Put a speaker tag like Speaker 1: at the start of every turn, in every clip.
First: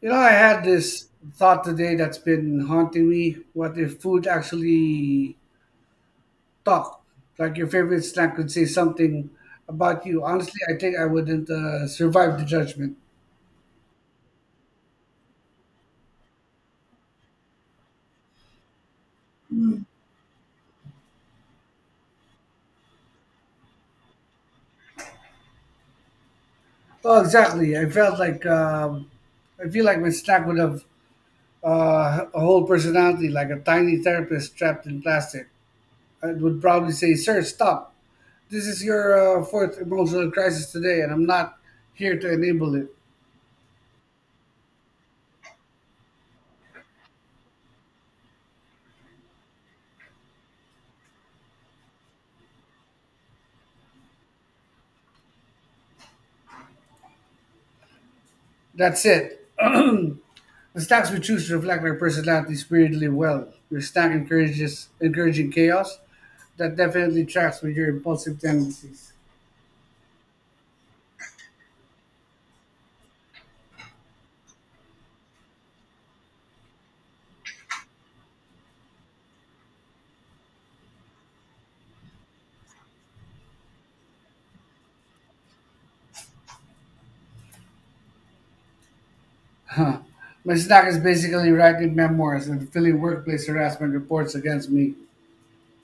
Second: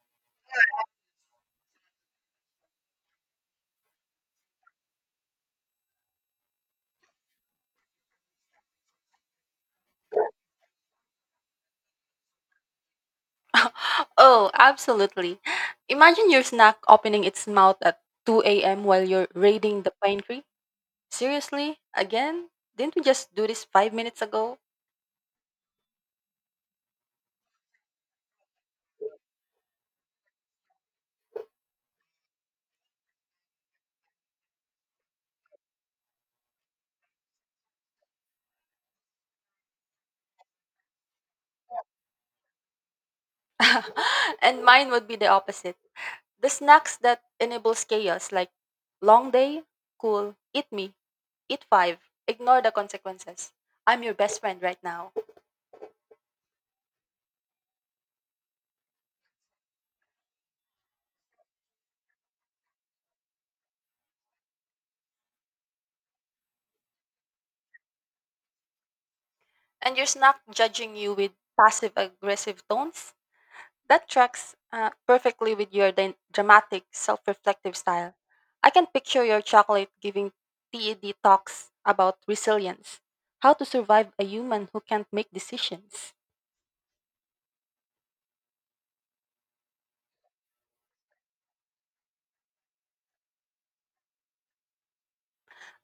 Speaker 1: I had this thought today that's been haunting me. What if food actually talked? Like your favorite snack could say something about you. Honestly, I think I wouldn't survive the judgment.
Speaker 2: Oh, absolutely. Imagine your snack opening its mouth at 2 a.m. while you're raiding the pantry. Seriously? Again? Didn't we just do this five minutes ago?
Speaker 1: Oh, exactly. I feel like my snack would have a whole personality, like a tiny therapist trapped in plastic. I would probably say, "Sir, stop. This is your fourth emotional crisis today, and I'm not here to enable it.
Speaker 2: and mine would be the opposite. The snacks that enables chaos, like long day, cool, eat me, eat five, ignore the consequences. I'm your best friend right now.
Speaker 1: That's it." The stacks we choose reflect our personalities weirdly well. Your stack encourages encouraging chaos. That definitely tracks with your impulsive tendencies.
Speaker 2: And your snack judging you with passive aggressive tones? That tracks perfectly with your dramatic, self reflective style. I can picture your chocolate giving TED talks about resilience, how to survive a human who can't make decisions.
Speaker 1: Huh. My stack is basically writing memoirs and filling workplace harassment reports against me.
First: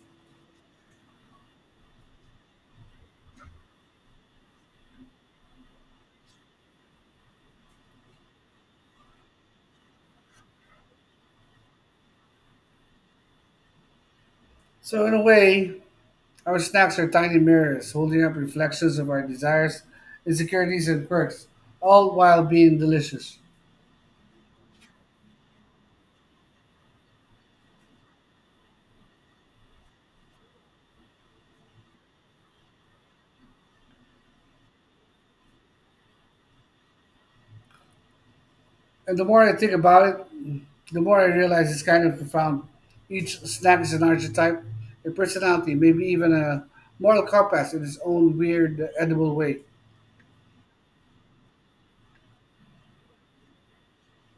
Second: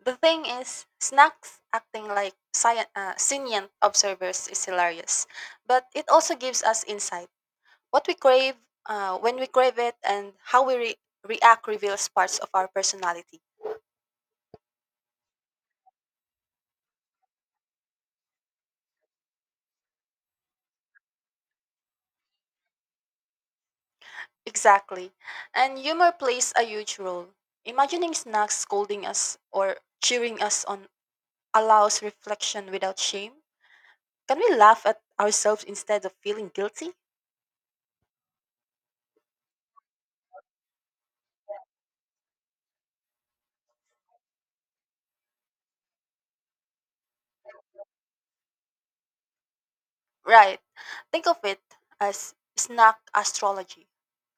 Speaker 2: The thing is, snacks acting like sentient observers is hilarious, but it also gives us insight. What we crave, when we crave it, and how we react reveals parts of our personality.
Speaker 1: So in a way, our snacks are tiny mirrors holding up reflections of our desires, insecurities, and quirks, all while being delicious.
Speaker 2: Exactly. And humor plays a huge role. Imagining snacks scolding us or cheering us on allows reflection without shame. Can we laugh at ourselves instead of feeling guilty?
Speaker 1: And the more I think about it, the more I realize it's kind of profound. Each snack is an archetype, a personality, maybe even a moral compass in its own weird, edible way.
Speaker 2: Right. Think of it as snack astrology.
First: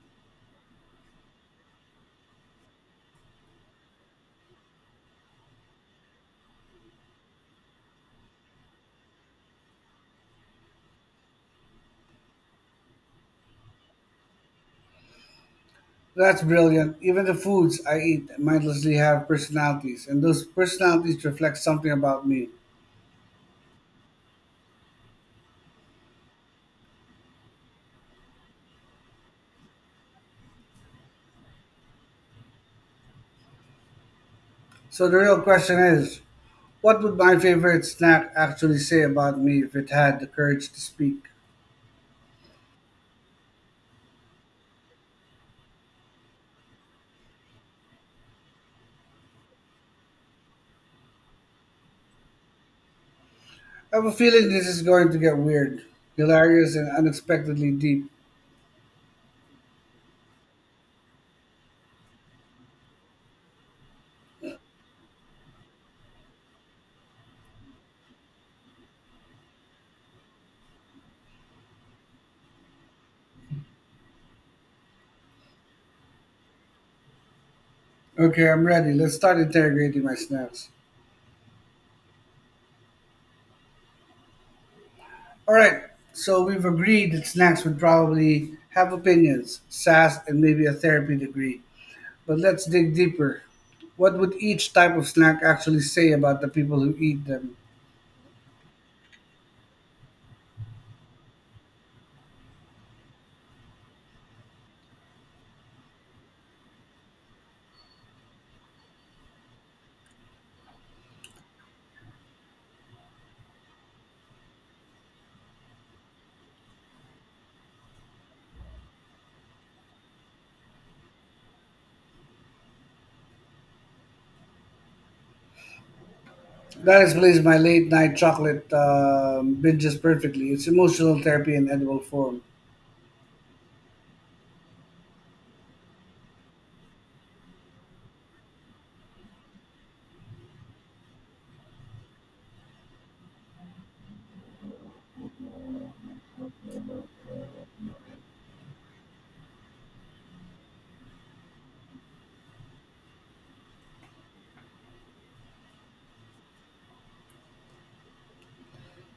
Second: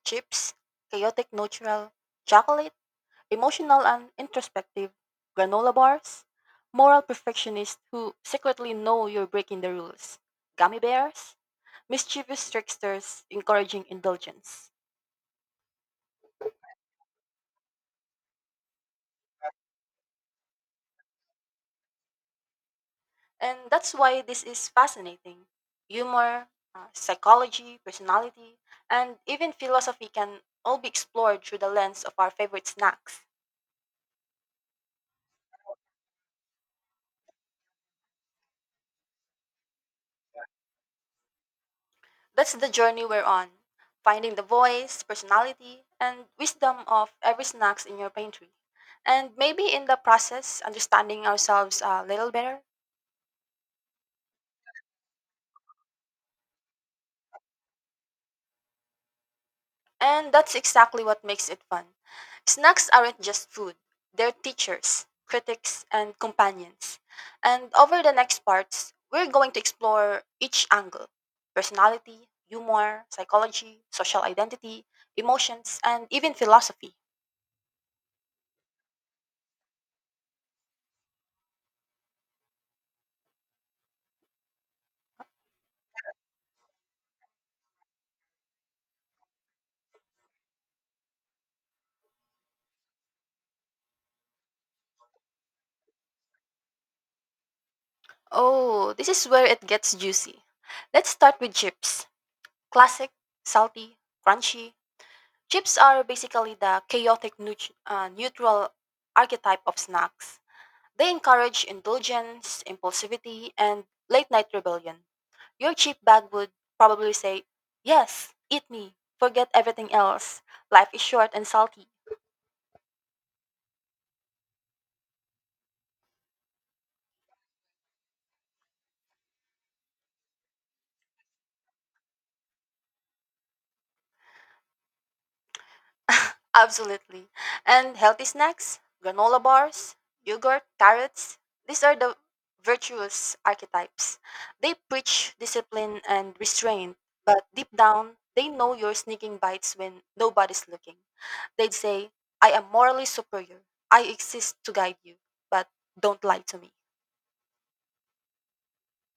Speaker 2: Chips, chaotic neutral, chocolate, emotional and introspective, granola bars, moral perfectionists who secretly know you're breaking the rules, gummy bears, mischievous tricksters encouraging indulgence.
Speaker 1: That's brilliant. Even the foods I eat mindlessly have personalities, and those personalities reflect something about me.
Speaker 2: And that's why this is fascinating. Humor, psychology, personality, and even philosophy can all be explored through the lens of our favorite snacks.
Speaker 1: So the real question is, what would my favorite snack actually say about me if it had the courage to speak?
Speaker 2: That's the journey we're on, finding the voice, personality, and wisdom of every snacks in your pantry. And maybe in the process, understanding ourselves a little better.
Speaker 1: I have a feeling this is going to get weird, hilarious, and unexpectedly deep.
Speaker 2: And that's exactly what makes it fun. Snacks aren't just food, they're teachers, critics, and companions. And over the next parts, we're going to explore each angle personality, humor, psychology, social identity, emotions, and even philosophy.
Speaker 1: Okay, I'm ready. Let's start interrogating my snacks. All right, so we've agreed that snacks would probably have opinions, sass, and maybe a therapy degree. But let's dig deeper. What would each type of snack actually say about the people who eat them?
Speaker 2: Oh, this is where it gets juicy. Let's start with chips classic, salty, crunchy. Chips are basically the neutral archetype of snacks. They encourage indulgence, impulsivity, and late night rebellion. Your cheap bag would probably say, yes, eat me, forget everything else. Life is short and salty.
Speaker 1: That explains my late night chocolate binges perfectly. It's emotional therapy in edible form.
Speaker 2: Absolutely. And healthy snacks, granola bars, yogurt, carrots, these are the virtuous archetypes. They preach discipline and restraint, but deep down, they know you're sneaking bites when nobody's looking. They'd say, I am morally superior. I exist to guide you, but don't lie to me.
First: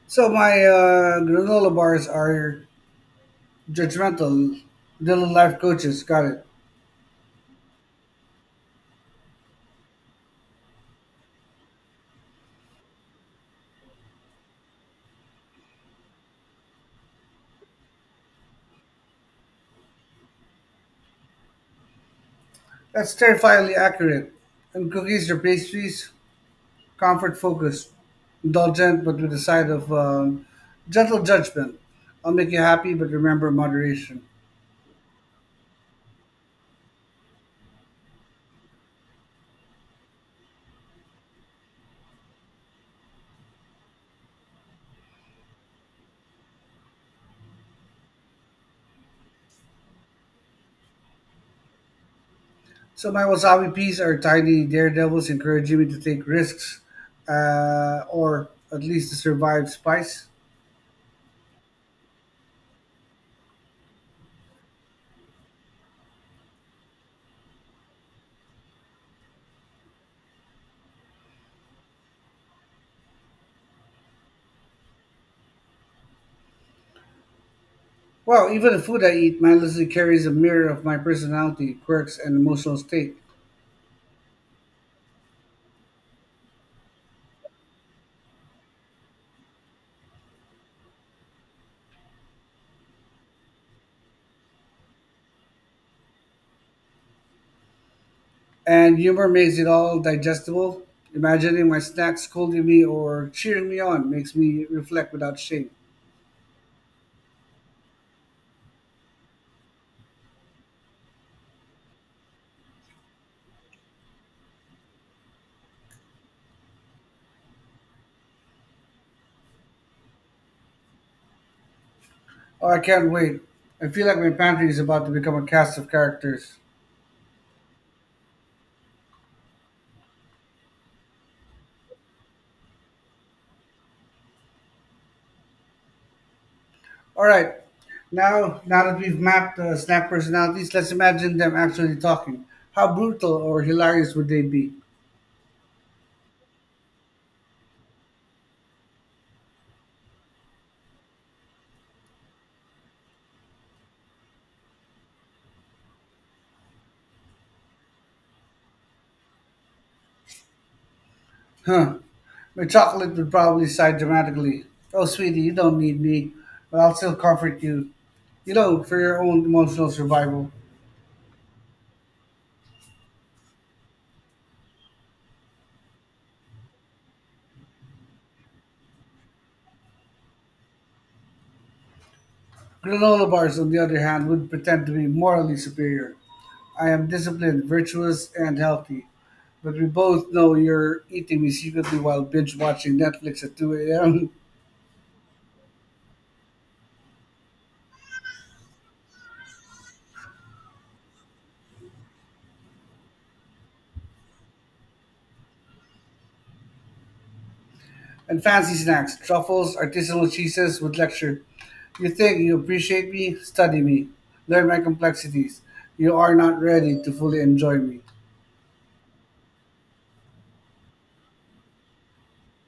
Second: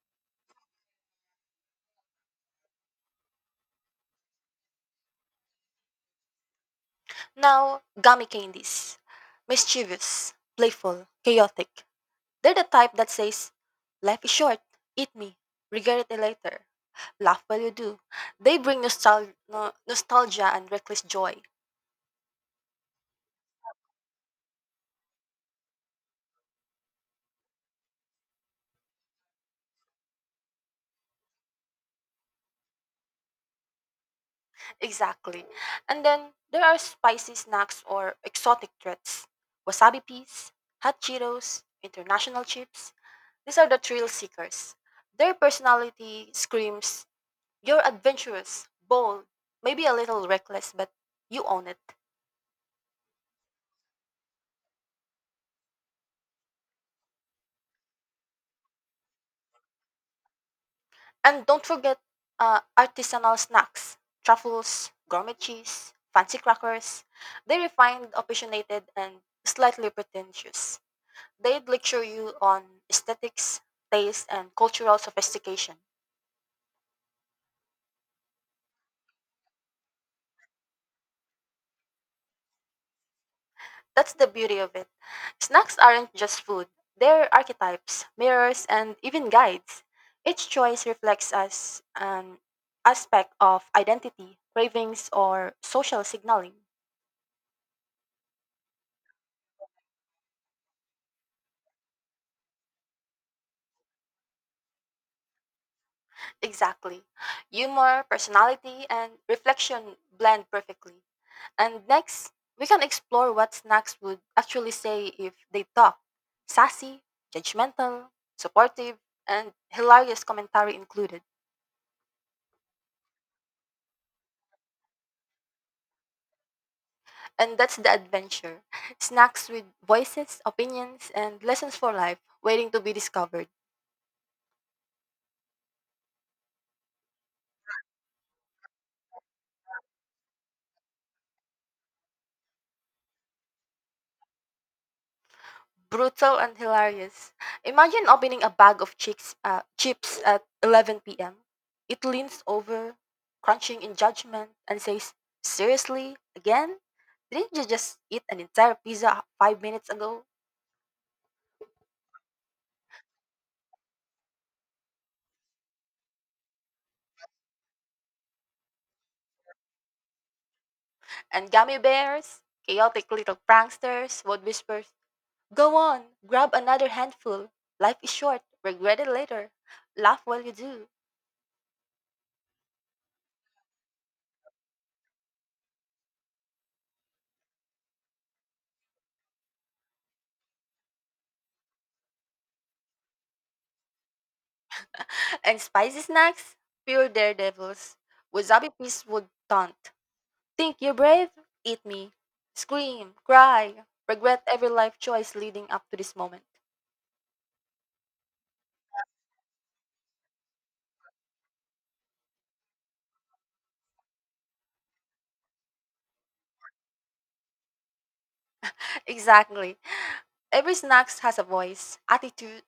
Speaker 1: So my granola bars are judgmental, little life coaches. Got it.
Speaker 2: Now, gummy candies. Mischievous, playful, chaotic. They're the type that says, life is short. Eat me. Regret it later. Laugh while you do. They bring nostalgia and reckless joy.
Speaker 1: That's terrifyingly accurate. And cookies or pastries? Comfort focused, indulgent, but with a side of gentle judgment. I'll make you happy, but remember moderation.
Speaker 2: Exactly. And then there are spicy snacks or exotic treats. Wasabi peas, hot Cheetos, international chips, these are the thrill seekers. Their personality screams, you're adventurous, bold, maybe a little reckless, but you own it.
Speaker 1: So my wasabi peas are tiny daredevils encouraging me to take risks, or at least to survive spice.
Speaker 2: And don't forget artisanal snacks, truffles, gourmet cheese, fancy crackers. They're refined, opinionated, and slightly pretentious. They'd lecture you on aesthetics, taste, and cultural sophistication.
Speaker 1: Well, even the food I eat mindlessly carries a mirror of my personality, quirks, and emotional state.
Speaker 2: That's the beauty of it. Snacks aren't just food, they're archetypes, mirrors, and even guides. Each choice reflects us an aspect of identity, cravings, or social signaling.
Speaker 1: And humor makes it all digestible. Imagining my snacks scolding me or cheering me on makes me reflect without shame.
Speaker 2: Exactly. Humor, personality, and reflection blend perfectly. And next, we can explore what snacks would actually say if they talk sassy, judgmental, supportive, and hilarious commentary included.
Speaker 1: Oh, I can't wait. I feel like my pantry is about to become a cast of characters.
Speaker 2: And that's the adventure. Snacks with voices, opinions, and lessons for life waiting to be discovered.
Speaker 1: All right, now that we've mapped the snack personalities, let's imagine them actually talking. How brutal or hilarious would they be?
Speaker 2: Brutal and hilarious. Imagine opening a bag of chips at 11 p.m. It leans over, crunching in judgment, and says, seriously? Again? Didn't you just eat an entire pizza five minutes ago?
Speaker 1: Huh? My chocolate would probably sigh dramatically. Oh, sweetie, you don't need me, but I'll still comfort you. For your own emotional survival.
Speaker 2: And gummy bears, chaotic little pranksters, would whisper, go on, grab another handful. Life is short, regret it later. Laugh while you do.
Speaker 1: Granola bars, on the other hand, would pretend to be morally superior. I am disciplined, virtuous, and healthy. But we both know you're eating me secretly while binge watching Netflix at 2 a.m.
Speaker 2: And spicy snacks? Pure daredevils. Wasabi peas would taunt. Think you're brave? Eat me. Scream, cry, regret every life choice leading up to this moment.
Speaker 1: And fancy snacks, truffles, artisanal cheeses with lecture. You think you appreciate me? Study me. Learn my complexities. You are not ready to fully enjoy me.
Speaker 2: Exactly. Every snack has a voice, attitude,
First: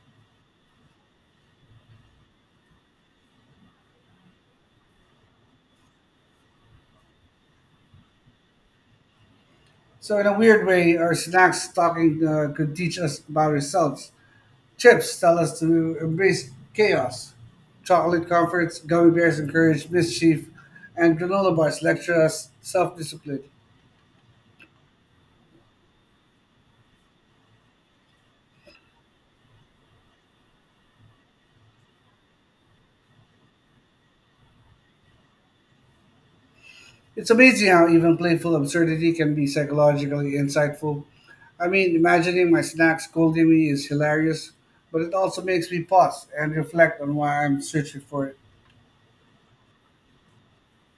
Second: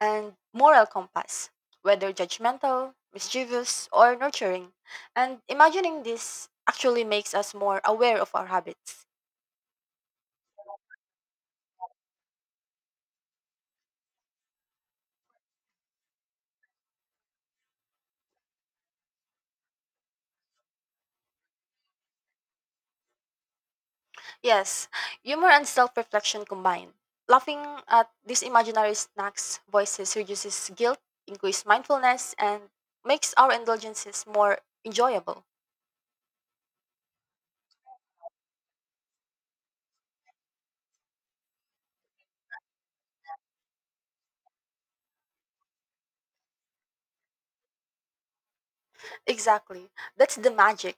Speaker 2: and moral compass, whether judgmental, mischievous, or nurturing. And imagining this actually makes us more aware of our habits.
Speaker 1: So, in a weird way, our snacks talking could teach us about ourselves. Chips tell us to embrace chaos. Chocolate comforts, gummy bears encourage mischief, and granola bars lecture us self discipline.
Speaker 2: Yes, humor and self-reflection combine. Laughing at these imaginary snacks voices reduces guilt, increases mindfulness, and makes our indulgences more enjoyable.
Speaker 1: It's amazing how even playful absurdity can be psychologically insightful. I mean, imagining my snack scolding me is hilarious, but it also makes me pause and reflect on why I'm searching for it.
Speaker 2: Exactly. That's the magic.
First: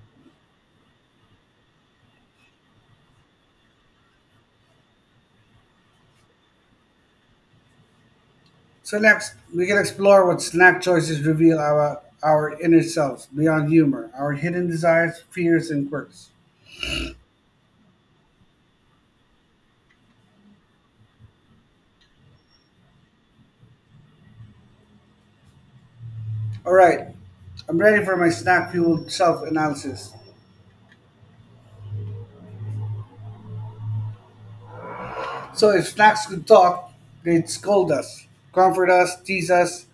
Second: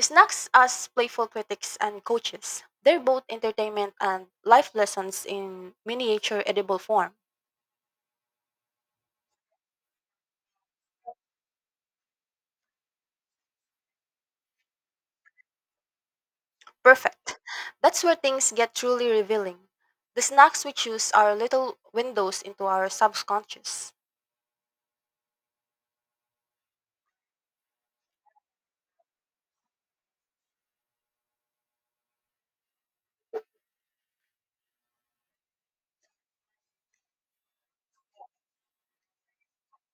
Speaker 2: Snacks as playful critics and coaches. They're both entertainment and life lessons in miniature edible form.
Speaker 1: So, next, we can explore what snack choices reveal our inner selves beyond humor, our hidden desires, fears, and quirks.
Speaker 2: Perfect. That's where things get truly revealing. The snacks we choose are little windows into our subconscious.
Speaker 1: All right, I'm ready for my snack fueled self analysis. So, if snacks could talk, they'd scold us, comfort us, tease us,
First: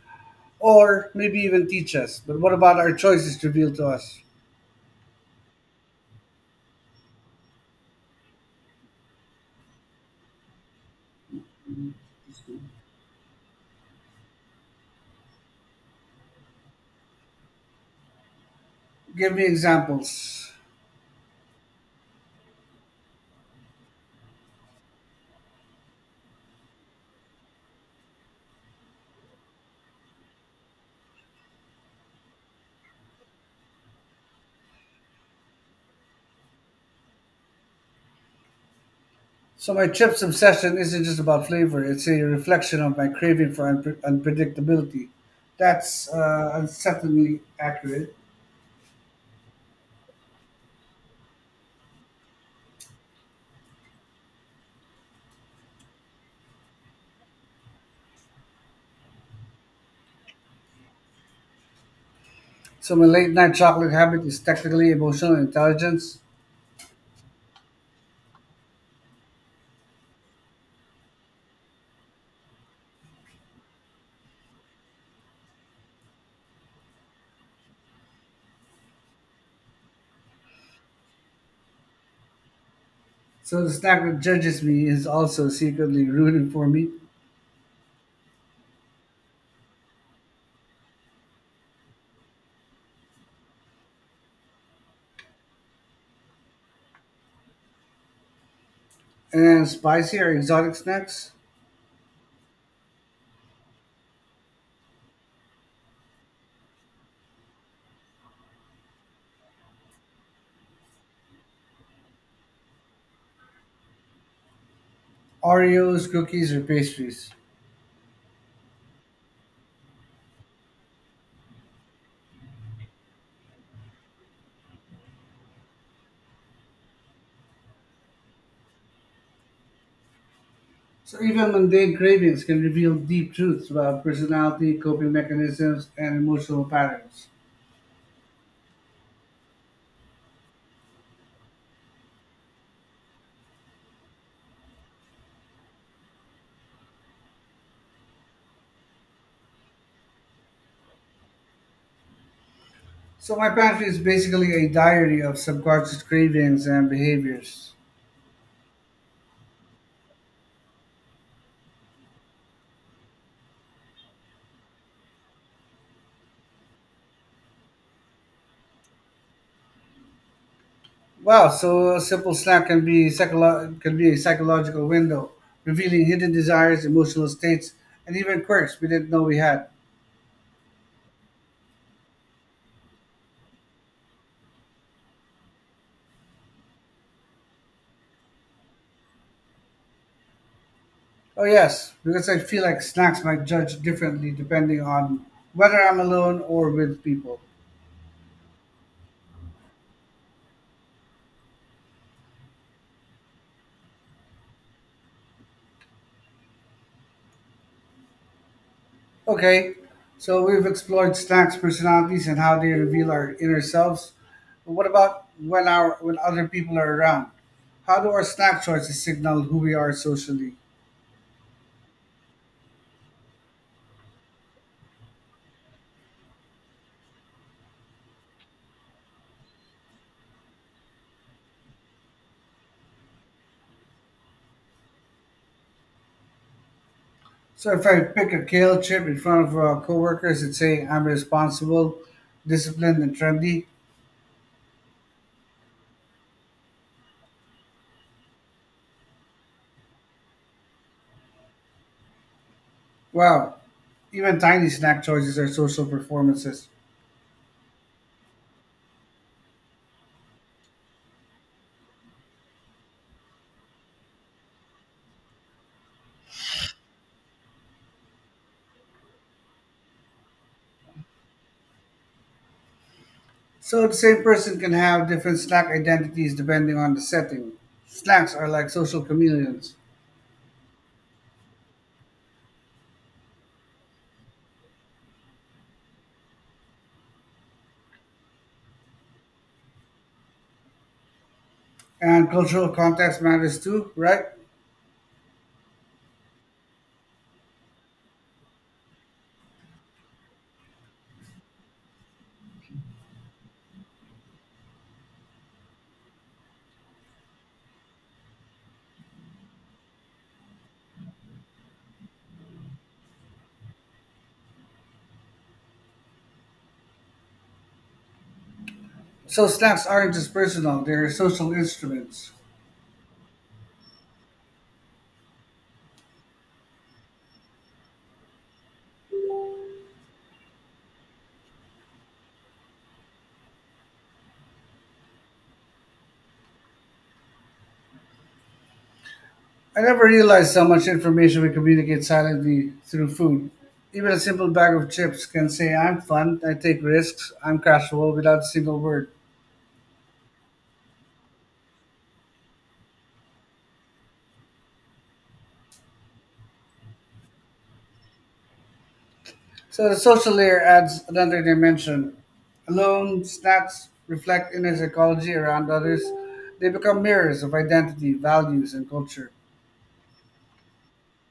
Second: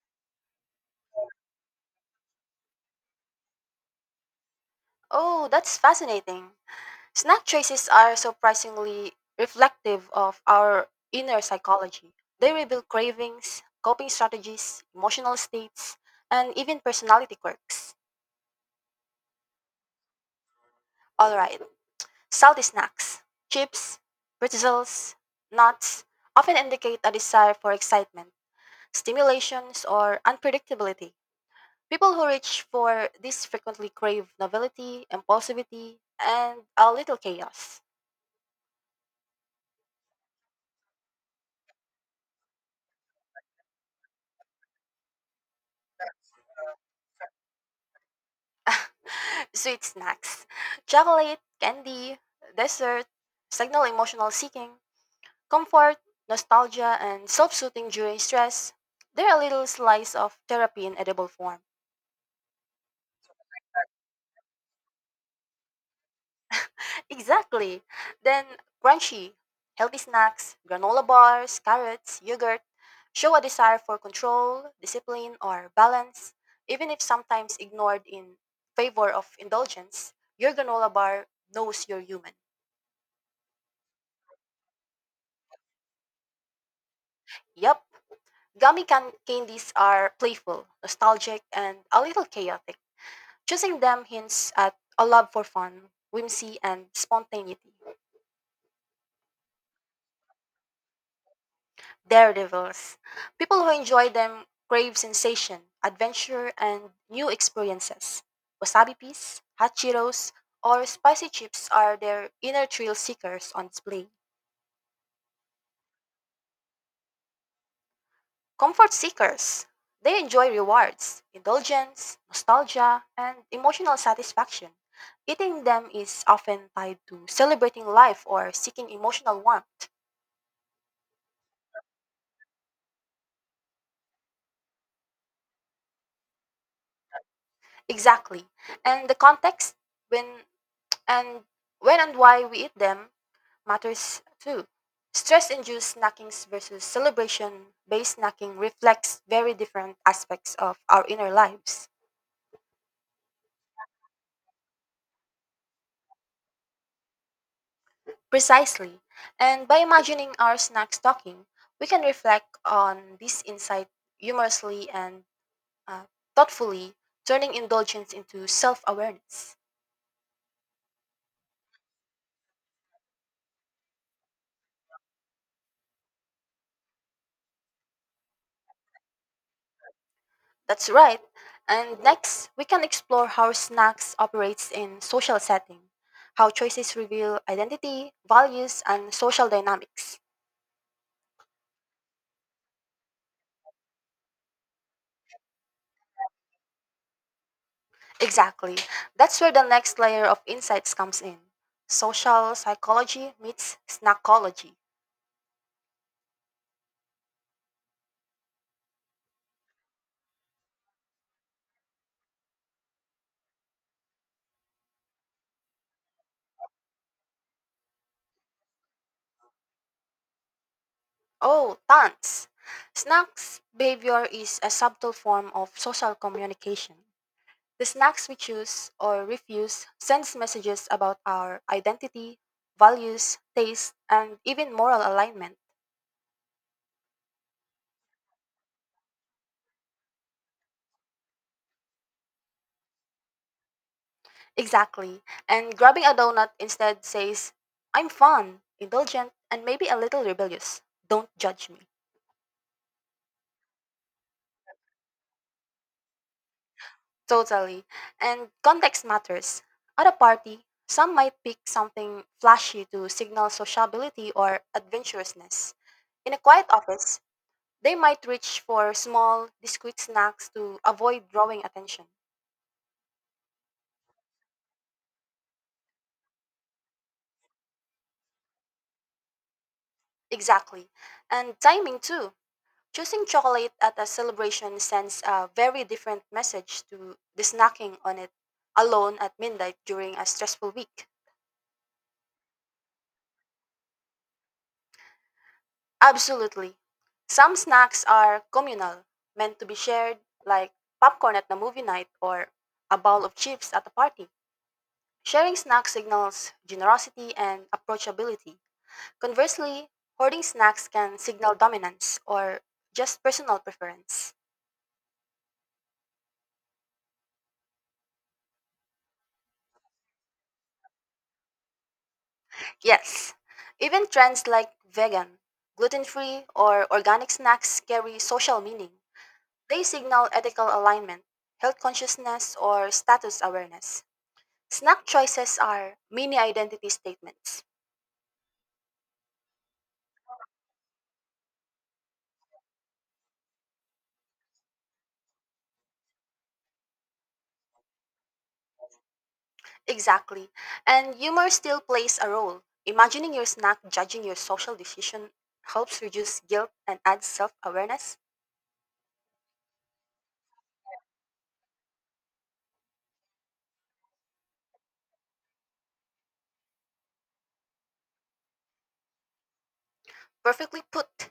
Speaker 1: or maybe even teach us. But what about our choices revealed to us?
Speaker 2: Oh, that's fascinating. Snack traces are surprisingly reflective of our inner psychology. They reveal cravings, coping strategies, emotional states, and even personality quirks.
Speaker 1: Give me examples.
Speaker 2: All right, salty snacks, chips, pretzels, nuts often indicate a desire for excitement, stimulations, or unpredictability. People who reach for this frequently crave novelty, impulsivity, and a little chaos.
Speaker 1: So, my chips obsession isn't just about flavor, it's a reflection of my craving for unpredictability. That's unsettlingly accurate.
Speaker 2: Sweet snacks, chocolate, candy, dessert, signal emotional seeking, comfort, nostalgia, and self soothing during stress. They're a little slice of therapy in edible form.
Speaker 1: So, my late night chocolate habit is technically emotional intelligence.
Speaker 2: Exactly. Then crunchy, healthy snacks, granola bars, carrots, yogurt show a desire for control, discipline, or balance, even if sometimes ignored in favor of indulgence. Your granola bar knows you're human.
Speaker 1: So the snack that judges me is also secretly rooting for me.
Speaker 2: Yep. Gummy candies are playful, nostalgic, and a little chaotic. Choosing them hints at a love for fun, whimsy, and spontaneity.
Speaker 1: And spicy or exotic snacks.
Speaker 2: Daredevils. People who enjoy them crave sensation, adventure, and new experiences. Wasabi peas, hachiros, or spicy chips are their inner thrill seekers on display.
Speaker 1: Oreos, cookies, or pastries.
Speaker 2: Comfort seekers, they enjoy rewards, indulgence, nostalgia, and emotional satisfaction. Eating them is often tied to celebrating life or seeking emotional warmth.
Speaker 1: So even mundane cravings can reveal deep truths about personality, coping mechanisms, and emotional patterns.
Speaker 2: Exactly. And the context when and when and why we eat them matters too. Stress-induced snackings versus celebration-based snacking reflects very different aspects of our inner lives.
Speaker 1: So my pantry is basically a diary of subconscious cravings and behaviors.
Speaker 2: Precisely. And by imagining our snacks talking, we can reflect on this insight humorously and uh, thoughtfully, turning indulgence into self awareness.
Speaker 1: Wow, so a simple snack can be a psychological window, revealing hidden desires, emotional states, and even quirks we didn't know we had.
Speaker 2: That's right. And next, we can explore how snacks operates in social setting, how choices reveal identity, values, and social dynamics.
Speaker 1: Oh, yes, because I feel like snacks might judge differently depending on whether I'm alone or with people.
Speaker 2: Exactly. That's where the next layer of insights comes in. Social psychology meets snackology.
Speaker 1: Okay, so we've explored snacks' personalities and how they reveal our inner selves. But what about when our when other people are around? How do our snack choices signal who we are socially?
Speaker 2: Oh, tons. Snacks behavior is a subtle form of social communication. The snacks we choose or refuse sends messages about our identity, values, taste, and even moral alignment.
Speaker 1: So if I pick a kale chip in front of coworkers and say I'm responsible, disciplined, and trendy.
Speaker 2: Exactly. And grabbing a donut instead says, I'm fun, indulgent, and maybe a little rebellious. Don't judge me.
Speaker 1: Wow, even tiny snack choices are social performances.
Speaker 2: Totally. And context matters. At a party, some might pick something flashy to signal sociability or adventurousness. In a quiet office, they might reach for small, discreet snacks to avoid drawing attention.
Speaker 1: So the same person can have different slang identities depending on the setting. Slangs are like social chameleons.
Speaker 2: Exactly. And timing too. Choosing chocolate at a celebration sends a very different message to the snacking on it alone at midnight during a stressful week.
Speaker 1: And cultural context matters too, right?
Speaker 2: Absolutely. Some snacks are communal, meant to be shared, like popcorn at the movie night or a bowl of chips at a party. Sharing snacks signals generosity and approachability. Conversely, hoarding snacks can signal dominance or just personal preference.
Speaker 1: So slangs aren't just personal, they're social instruments.
Speaker 2: Yes, even trends like vegan, gluten free, or organic snacks carry social meaning. They signal ethical alignment, health consciousness, or status awareness. Snack choices are mini identity statements.
Speaker 1: I never realized how much information we communicate silently through food. Even a simple bag of chips can say, I'm fun, I take risks, I'm casual without a single word.
Speaker 2: Exactly. And humor still plays a role. Imagining your snack judging your social decision helps reduce guilt and adds self awareness.
Speaker 1: So the social layer adds another dimension. Alone, snacks reflect inner psychology around others. They become mirrors of identity, values, and culture.
Speaker 2: Perfectly put.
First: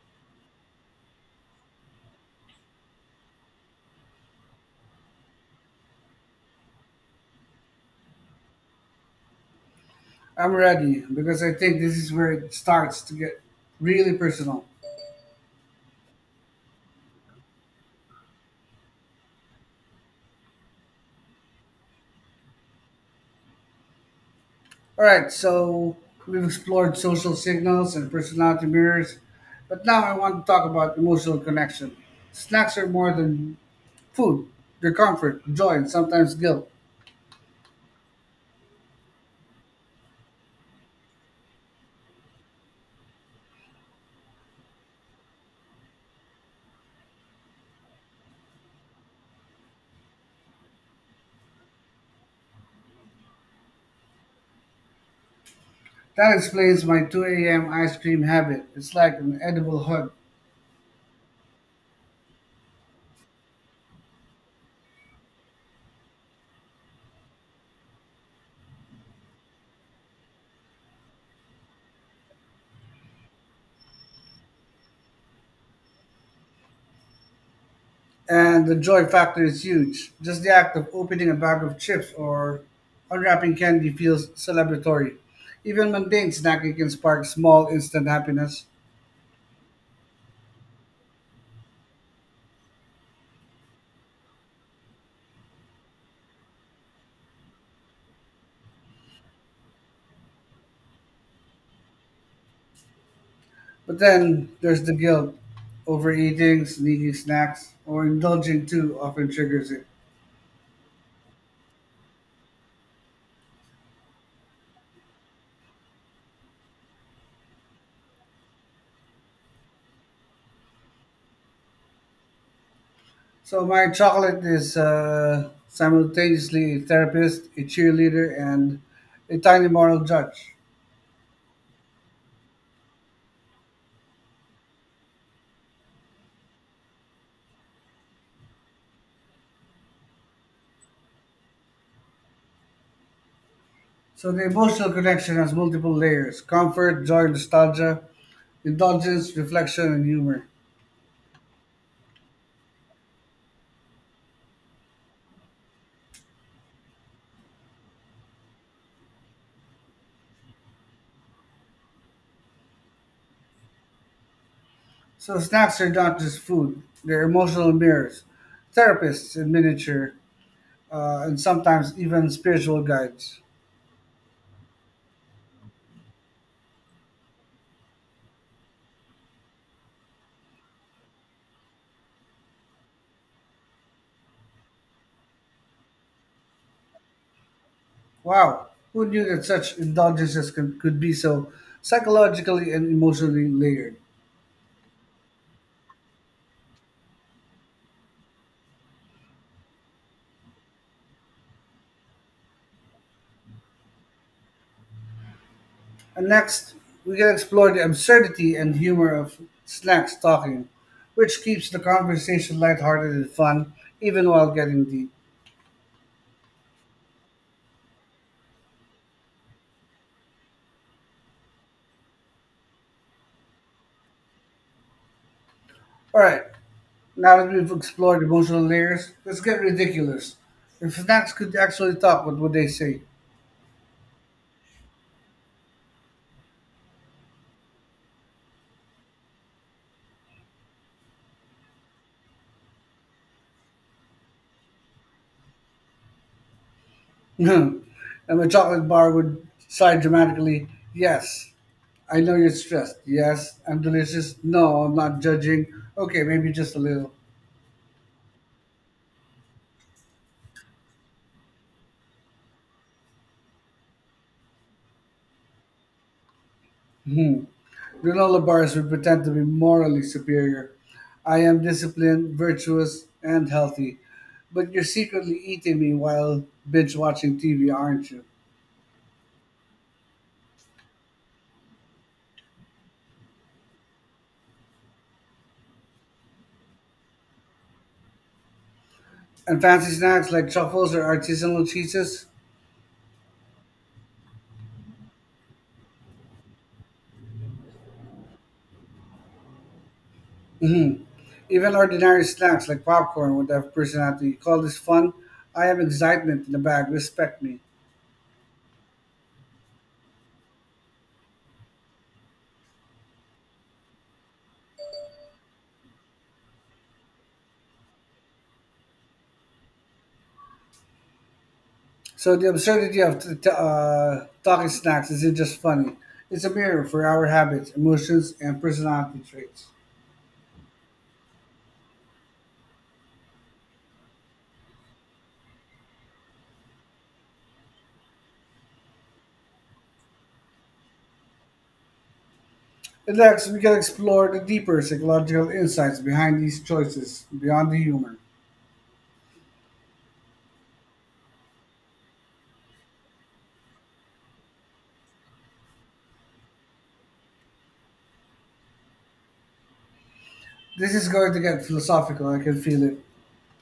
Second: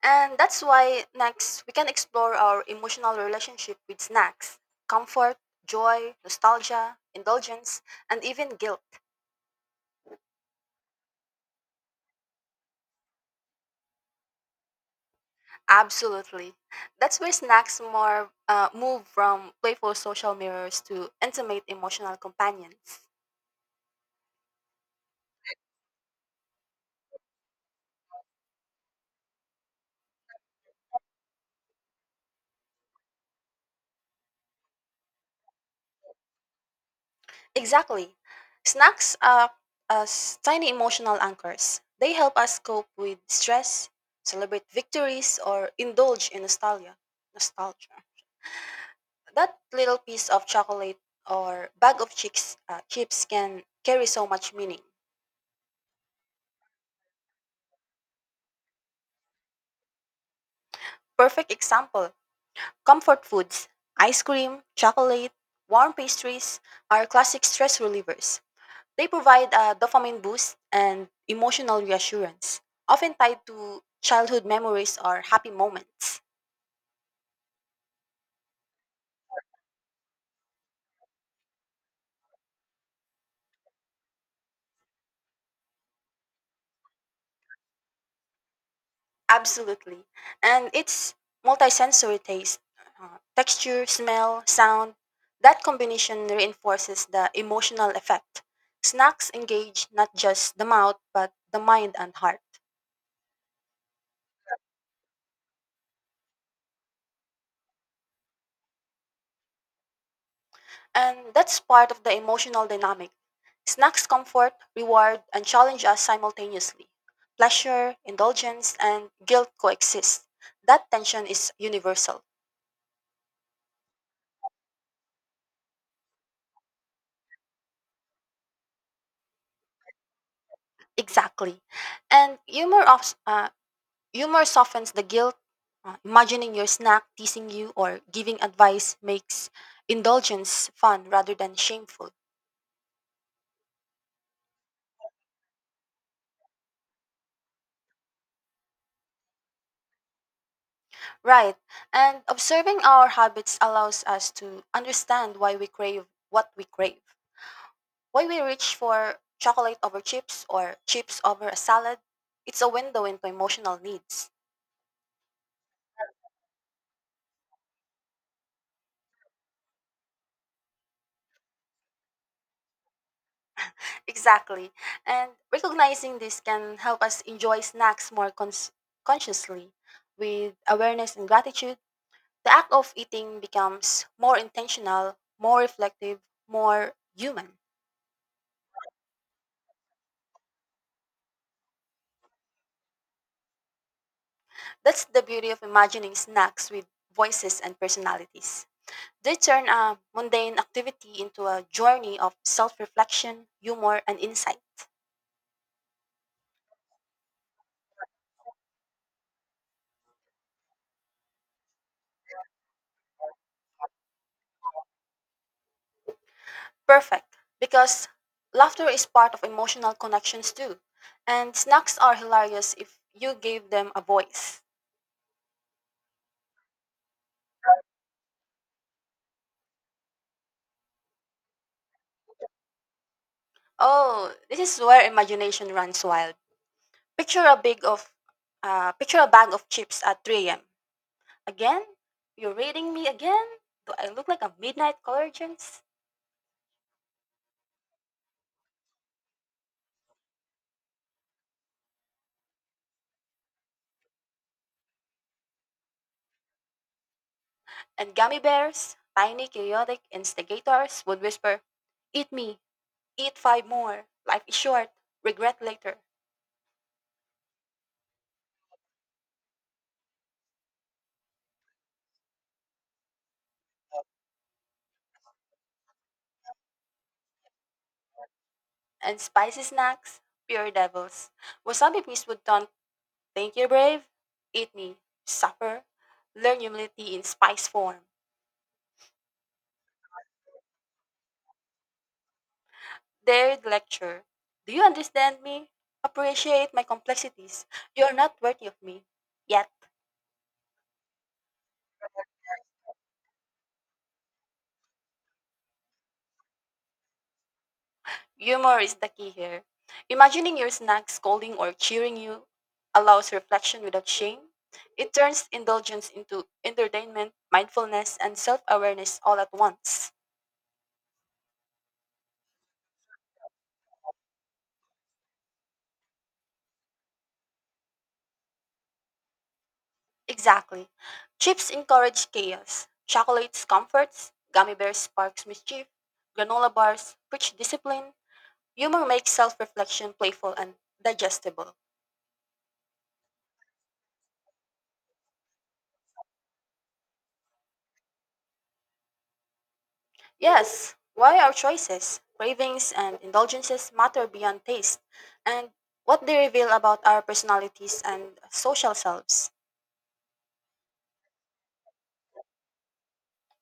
Speaker 2: And that's why next we can explore our emotional relationship with snacks comfort, joy, nostalgia, indulgence, and even guilt.
Speaker 1: I'm ready because I think this is where it starts to get really personal.
Speaker 2: Absolutely. That's where snacks more move from playful social mirrors to intimate emotional companions.
Speaker 1: All right, so we've explored social signals and personality mirrors, but now I want to talk about emotional connection. Snacks are more than food, they're comfort, joy, and sometimes guilt.
Speaker 2: Exactly. Snacks are as tiny emotional anchors. They help us cope with stress, celebrate victories, or indulge in nostalgia. Nostalgia. That little piece of chocolate or bag of chips can carry so much meaning.
Speaker 1: That explains my 2 a.m. ice cream habit. It's like an edible hug.
Speaker 2: Perfect example: comfort foods, ice cream, chocolate, warm pastries are classic stress relievers. They provide a dopamine boost and emotional reassurance, often tied to childhood memories or happy moments.
Speaker 1: And the joy factor is huge. Just the act of opening a bag of chips or unwrapping candy feels celebratory. Even mundane snacking can spark small instant happiness.
Speaker 2: Absolutely. And it's multisensory taste, texture, smell, sound. That combination reinforces the emotional effect. Snacks engage not just the mouth, but the mind and heart.
Speaker 1: But then there's the guilt. Overeating, sneaking snacks, or indulging too often triggers it.
Speaker 2: And that's part of the emotional dynamic. Snacks comfort, reward, and challenge us simultaneously. Pleasure, indulgence, and guilt coexist. That tension is universal.
Speaker 1: So my chocolate is simultaneously a therapist, a cheerleader, and a tiny moral judge.
Speaker 2: Exactly. And humor softens the guilt. Imagining your snack teasing you or giving advice makes indulgence fun rather than shameful.
Speaker 1: So the emotional connection has multiple layers: comfort, joy, nostalgia, indulgence, reflection, and humor.
Speaker 2: Right. And observing our habits allows us to understand why we crave what we crave. Why we reach for chocolate over chips or chips over a salad, it's a window into emotional needs.
Speaker 1: So snacks are not just food; they're emotional mirrors, therapists in miniature, and sometimes even spiritual guides.
Speaker 2: Exactly. And recognizing this can help us enjoy snacks consciously. With awareness and gratitude, the act of eating becomes more intentional, more reflective, more human.
Speaker 1: Wow, who knew that such indulgences could be so psychologically and emotionally layered?
Speaker 2: That's the beauty of imagining snacks with voices and personalities. They turn a mundane activity into a journey of self reflection, humor, and insight.
Speaker 1: And next, we can explore the absurdity and humor of snacks talking, which keeps the conversation lighthearted and fun, even while getting deep.
Speaker 2: Perfect, because laughter is part of emotional connections too. And snacks are hilarious if you give them a voice.
Speaker 1: All right, now that we've explored emotional layers, let's get ridiculous. If snacks could actually talk, what would they say?
Speaker 2: Oh, this is where imagination runs wild. Picture a big of Picture a bag of chips at 3 a.m. Again? You're reading me again? Do I look like a midnight convergence?
Speaker 1: And my chocolate bar would sigh dramatically, Yes, I know you're stressed. Yes, I'm delicious. No, I'm not judging. Okay, maybe just a little.
Speaker 2: And gummy bears, tiny chaotic instigators would whisper, eat me, eat five more. Life is short, regret later.
Speaker 1: Hmm. Granola bars would pretend to be morally superior. I am disciplined, virtuous, and healthy. But you're secretly eating me while binge watching TV, aren't you?
Speaker 2: And spicy snacks, pure devils. Wasabi please would taunt, think you're brave? Eat me, suffer. Learn humility in spice form.
Speaker 1: And fancy snacks like truffles or artisanal cheeses.
Speaker 2: Dared lecture, do you understand me? Appreciate my complexities. You're not worthy of me. Yet,
Speaker 1: Even ordinary snacks like popcorn would have personality. You call this fun? I have excitement in the bag. Respect me.
Speaker 2: humor is the key here. Imagining your snack scolding or cheering you allows reflection without shame. It turns indulgence into entertainment, mindfulness, and self awareness all at once.
Speaker 1: So the absurdity of talking snacks isn't just funny. It's a mirror for our habits, emotions, and personality traits.
Speaker 2: Exactly. Chips encourage chaos. Chocolates comforts. Gummy bears sparks mischief. Granola bars preach discipline. Humor makes self-reflection playful and digestible.
Speaker 1: And next, we can explore the deeper psychological insights behind these choices beyond the humor.
Speaker 2: Yes, why our choices, cravings, and indulgences matter beyond taste, and what they reveal about our personalities and social selves.
Speaker 1: This is going to get philosophical. I can feel it.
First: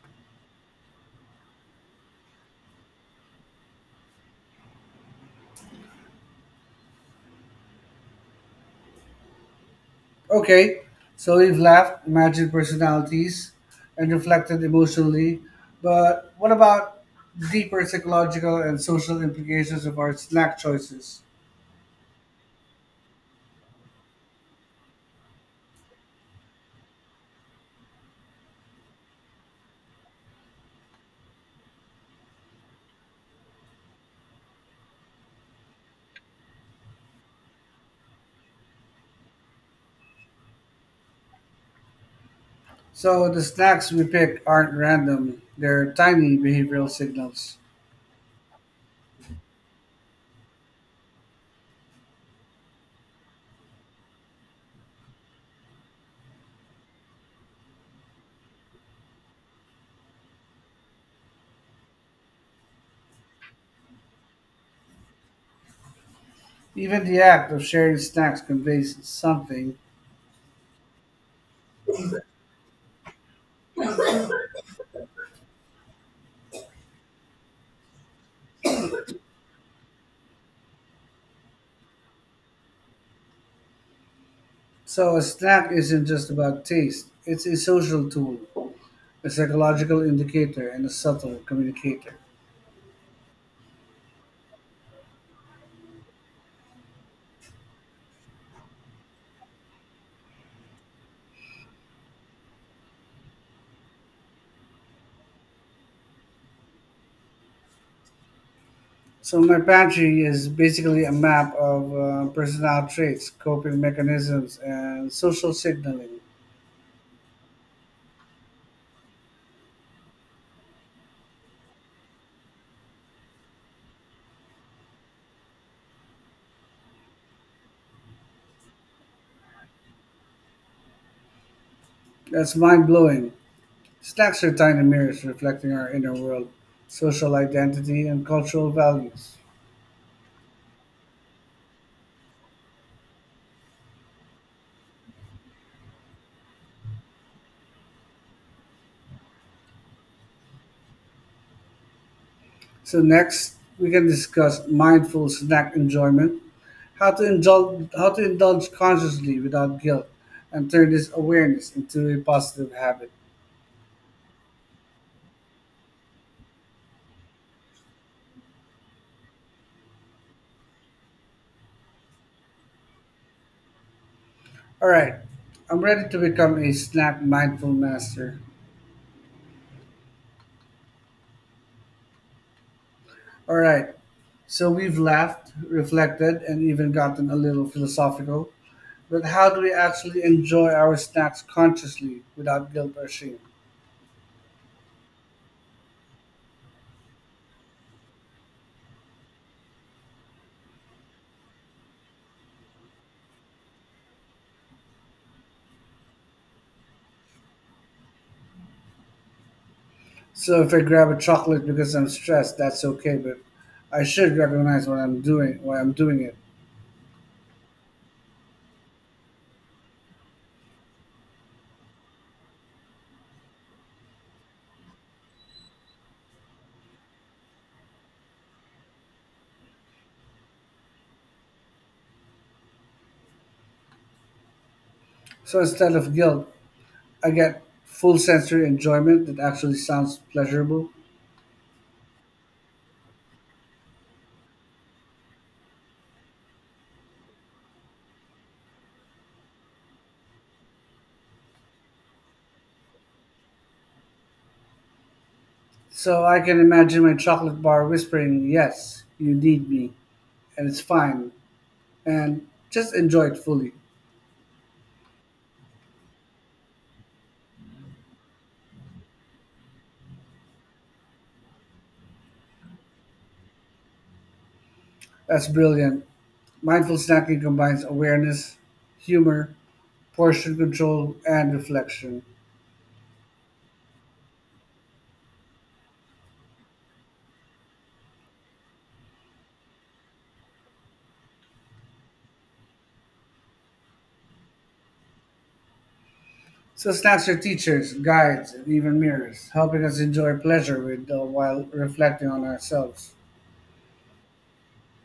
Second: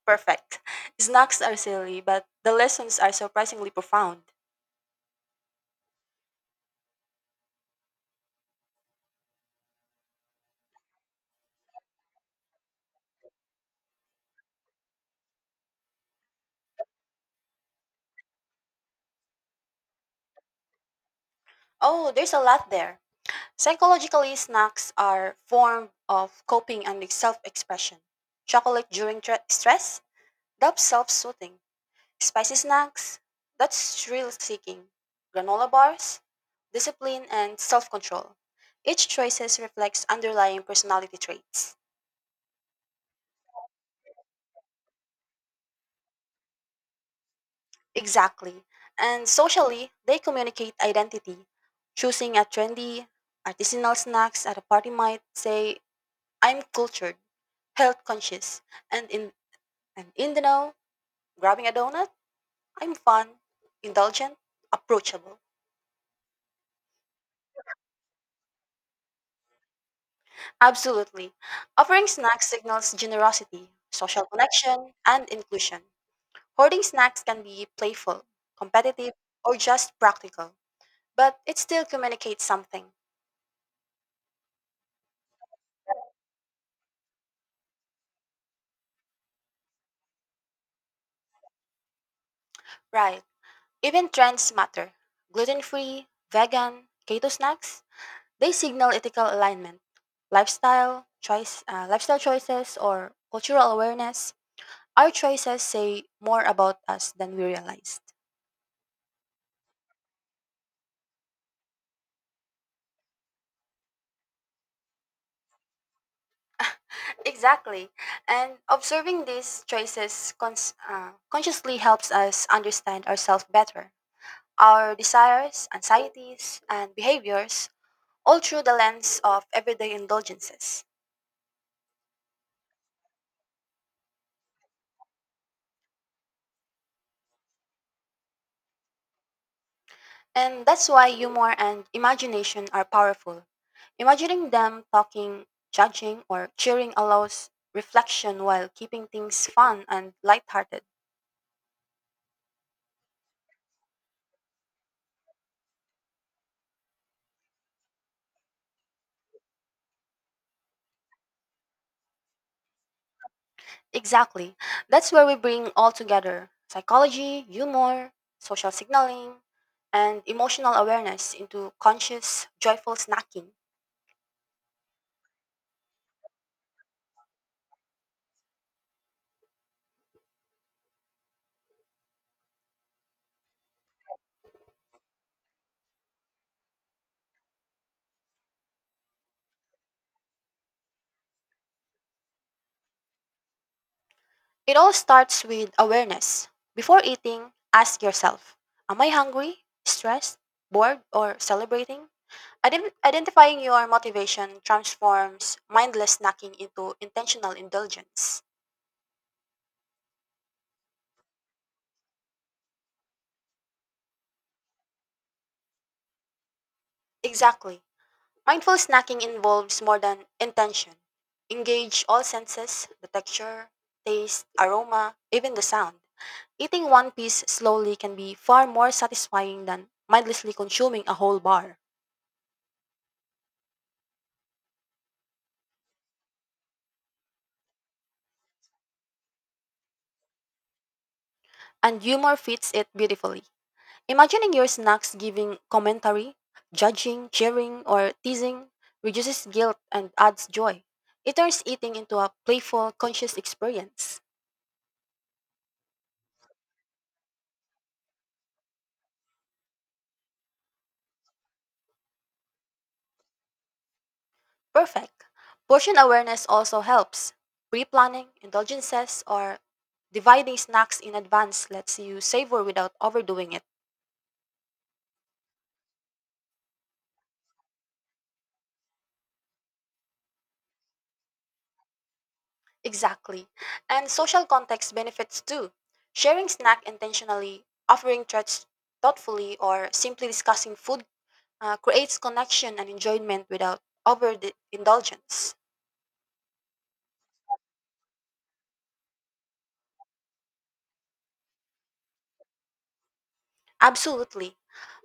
Speaker 2: Perfect. Snacks are silly, but the lessons are surprisingly profound.
Speaker 1: Okay, so we've laughed, imagined personalities, and reflected emotionally, but what about deeper psychological and social implications of our snack choices?
Speaker 2: Oh, there's a lot there. Psychologically, snacks are form of coping and self-expression. Chocolate during stress, that's self-soothing. Spicy snacks, that's thrill-seeking. Granola bars, discipline and self-control. Each choices reflects underlying personality traits.
Speaker 1: So the snacks we pick aren't random, they're tiny behavioral signals.
Speaker 2: Exactly. And socially, they communicate identity. Choosing a trendy, artisanal snacks at a party might say, I'm cultured, health conscious, and in and in the know. Grabbing a donut? I'm fun, indulgent, approachable.
Speaker 1: Even the act of sharing snacks conveys something.
Speaker 2: Absolutely. Offering snacks signals generosity, social connection, and inclusion. Hoarding snacks can be playful, competitive, or just practical, but it still communicates something.
Speaker 1: So a snack isn't just about taste, it's a social tool, a psychological indicator, and a subtle communicator.
Speaker 2: Right. Even trends matter. Gluten free, vegan, keto snacks, they signal ethical alignment, lifestyle, lifestyle choices, or cultural awareness. Our choices say more about us than we realized.
Speaker 1: So my pantry is basically a map of personal traits, coping mechanisms, and social signaling.
Speaker 2: Exactly. And observing these choices consciously helps us understand ourselves better, our desires, anxieties, and behaviors, all through the lens of everyday indulgences.
Speaker 1: That's mind blowing. Snacks are tiny mirrors reflecting our inner world, social identity, and cultural values.
Speaker 2: And that's why humor and imagination are powerful. Imagining them talking, judging, or cheering allows reflection while keeping things fun and lighthearted.
Speaker 1: So next, we can discuss mindful snack enjoyment, how to indulge consciously without guilt, and turn this awareness into a positive habit.
Speaker 2: Exactly. That's where we bring all together psychology, humor, social signaling, and emotional awareness into conscious, joyful snacking.
Speaker 1: All right, I'm ready to become a snack mindful master. All right. So we've laughed, reflected, and even gotten a little philosophical. But how do we actually enjoy our snacks consciously without guilt or shame?
Speaker 2: It all starts with awareness. Before eating, ask yourself, am I hungry, stressed, bored, or celebrating? Identifying your motivation transforms mindless snacking into intentional indulgence.
Speaker 1: So if I grab a chocolate because I'm stressed, that's okay, but I should recognize what I'm doing, why I'm doing it.
Speaker 2: Exactly. Mindful snacking involves more than intention. Engage all senses, the texture, taste, aroma, even the sound. Eating one piece slowly can be far more satisfying than mindlessly consuming a whole bar,
Speaker 1: So instead of guilt, I get full sensory enjoyment that actually sounds pleasurable.
Speaker 2: and humor fits it beautifully. Imagining your snacks giving commentary, judging, cheering, or teasing reduces guilt and adds joy. It turns eating into a playful, conscious experience.
Speaker 1: So I can imagine my chocolate bar whispering, "Yes, you need me," and it's fine, and just enjoy it fully.
Speaker 2: Perfect. Portion awareness also helps. Pre planning, indulgences, or dividing snacks in advance lets you savor without overdoing it.
Speaker 1: That's brilliant. Mindful snacking combines awareness, humor, portion control, and reflection.
Speaker 2: Exactly. And social context benefits too. Sharing snack intentionally, offering treats thoughtfully, or simply discussing food creates connection and enjoyment without overindulgence.
Speaker 1: So snacks are teachers, guides, and even mirrors, helping us enjoy pleasure while reflecting on ourselves.
Speaker 2: Absolutely.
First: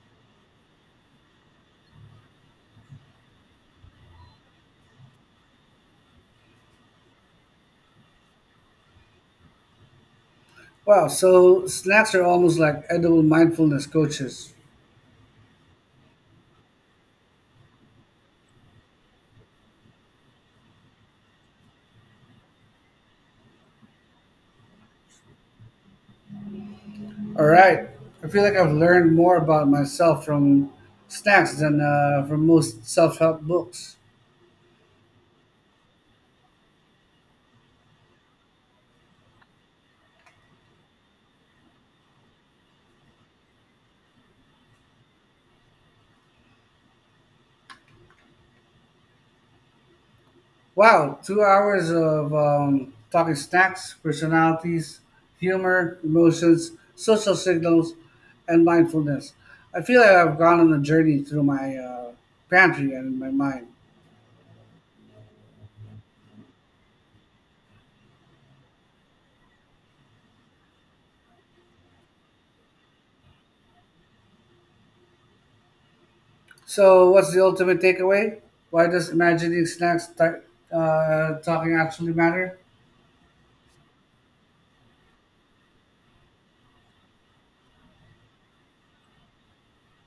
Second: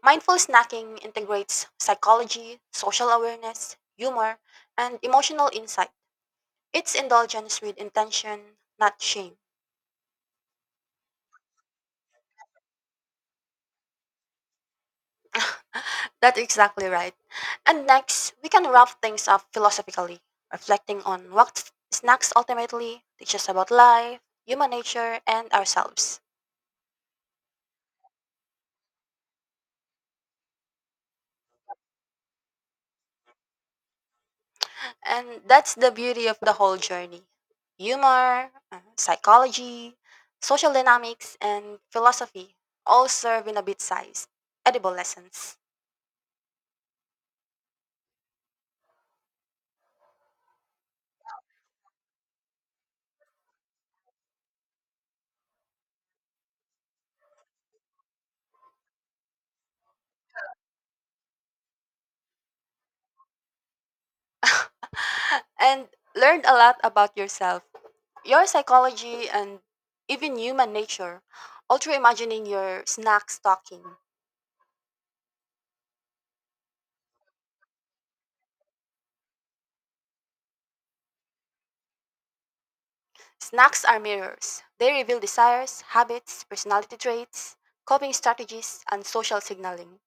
Speaker 2: Mindful snacking integrates psychology, social awareness, humor, and emotional insight. It's indulgence with intention, not shame.
Speaker 1: Wow, so snacks are almost like edible mindfulness coaches.
Speaker 2: That's exactly right. And next, we can wrap things up philosophically, reflecting on what snacks ultimately teach us about life, human nature, and ourselves.
Speaker 1: All right, I feel like I've learned more about myself from snacks than from most self-help books.
Speaker 2: And that's the beauty of the whole journey, humor, psychology, social dynamics, and philosophy all serve in a bit sized, edible lessons.
Speaker 1: Wow, 2 hours of talking snacks, personalities, humor, emotions, social signals, and mindfulness. I feel like I've gone on a journey through my pantry and my mind.
Speaker 2: And learned a lot about yourself, your psychology, and even human nature. All through imagining your snacks talking.
Speaker 1: So, what's the ultimate takeaway? Why does imagining snacks talking actually matter?
Speaker 2: Snacks are mirrors. They reveal desires, habits, personality traits, coping strategies, and social signaling.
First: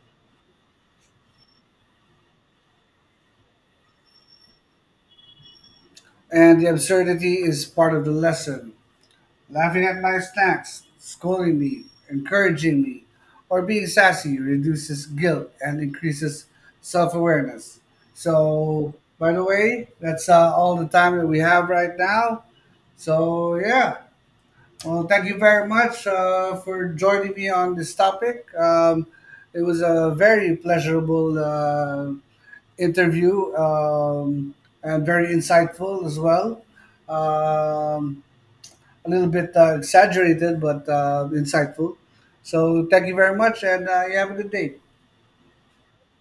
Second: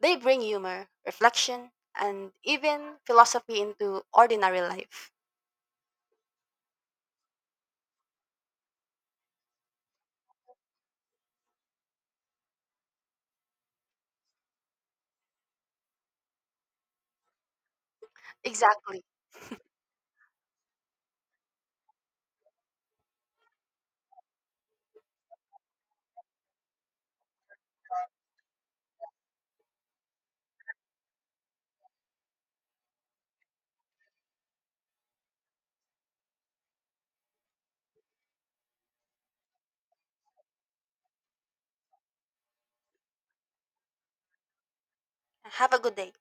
Speaker 2: They bring humor, reflection, and even philosophy into ordinary life.
Speaker 1: And the absurdity is part of the lesson. Laughing at my snacks, scolding me, encouraging me, or being sassy reduces guilt and increases self awareness. So,
Speaker 2: Exactly.
Speaker 1: by the way, that's all the time that we have right now. So, yeah. Well, thank you very much for joining me on this topic. It was a very pleasurable interview and very insightful as well. Um, a little bit exaggerated, but insightful. So thank you very much, and you have a good day.
Speaker 2: Have a good day.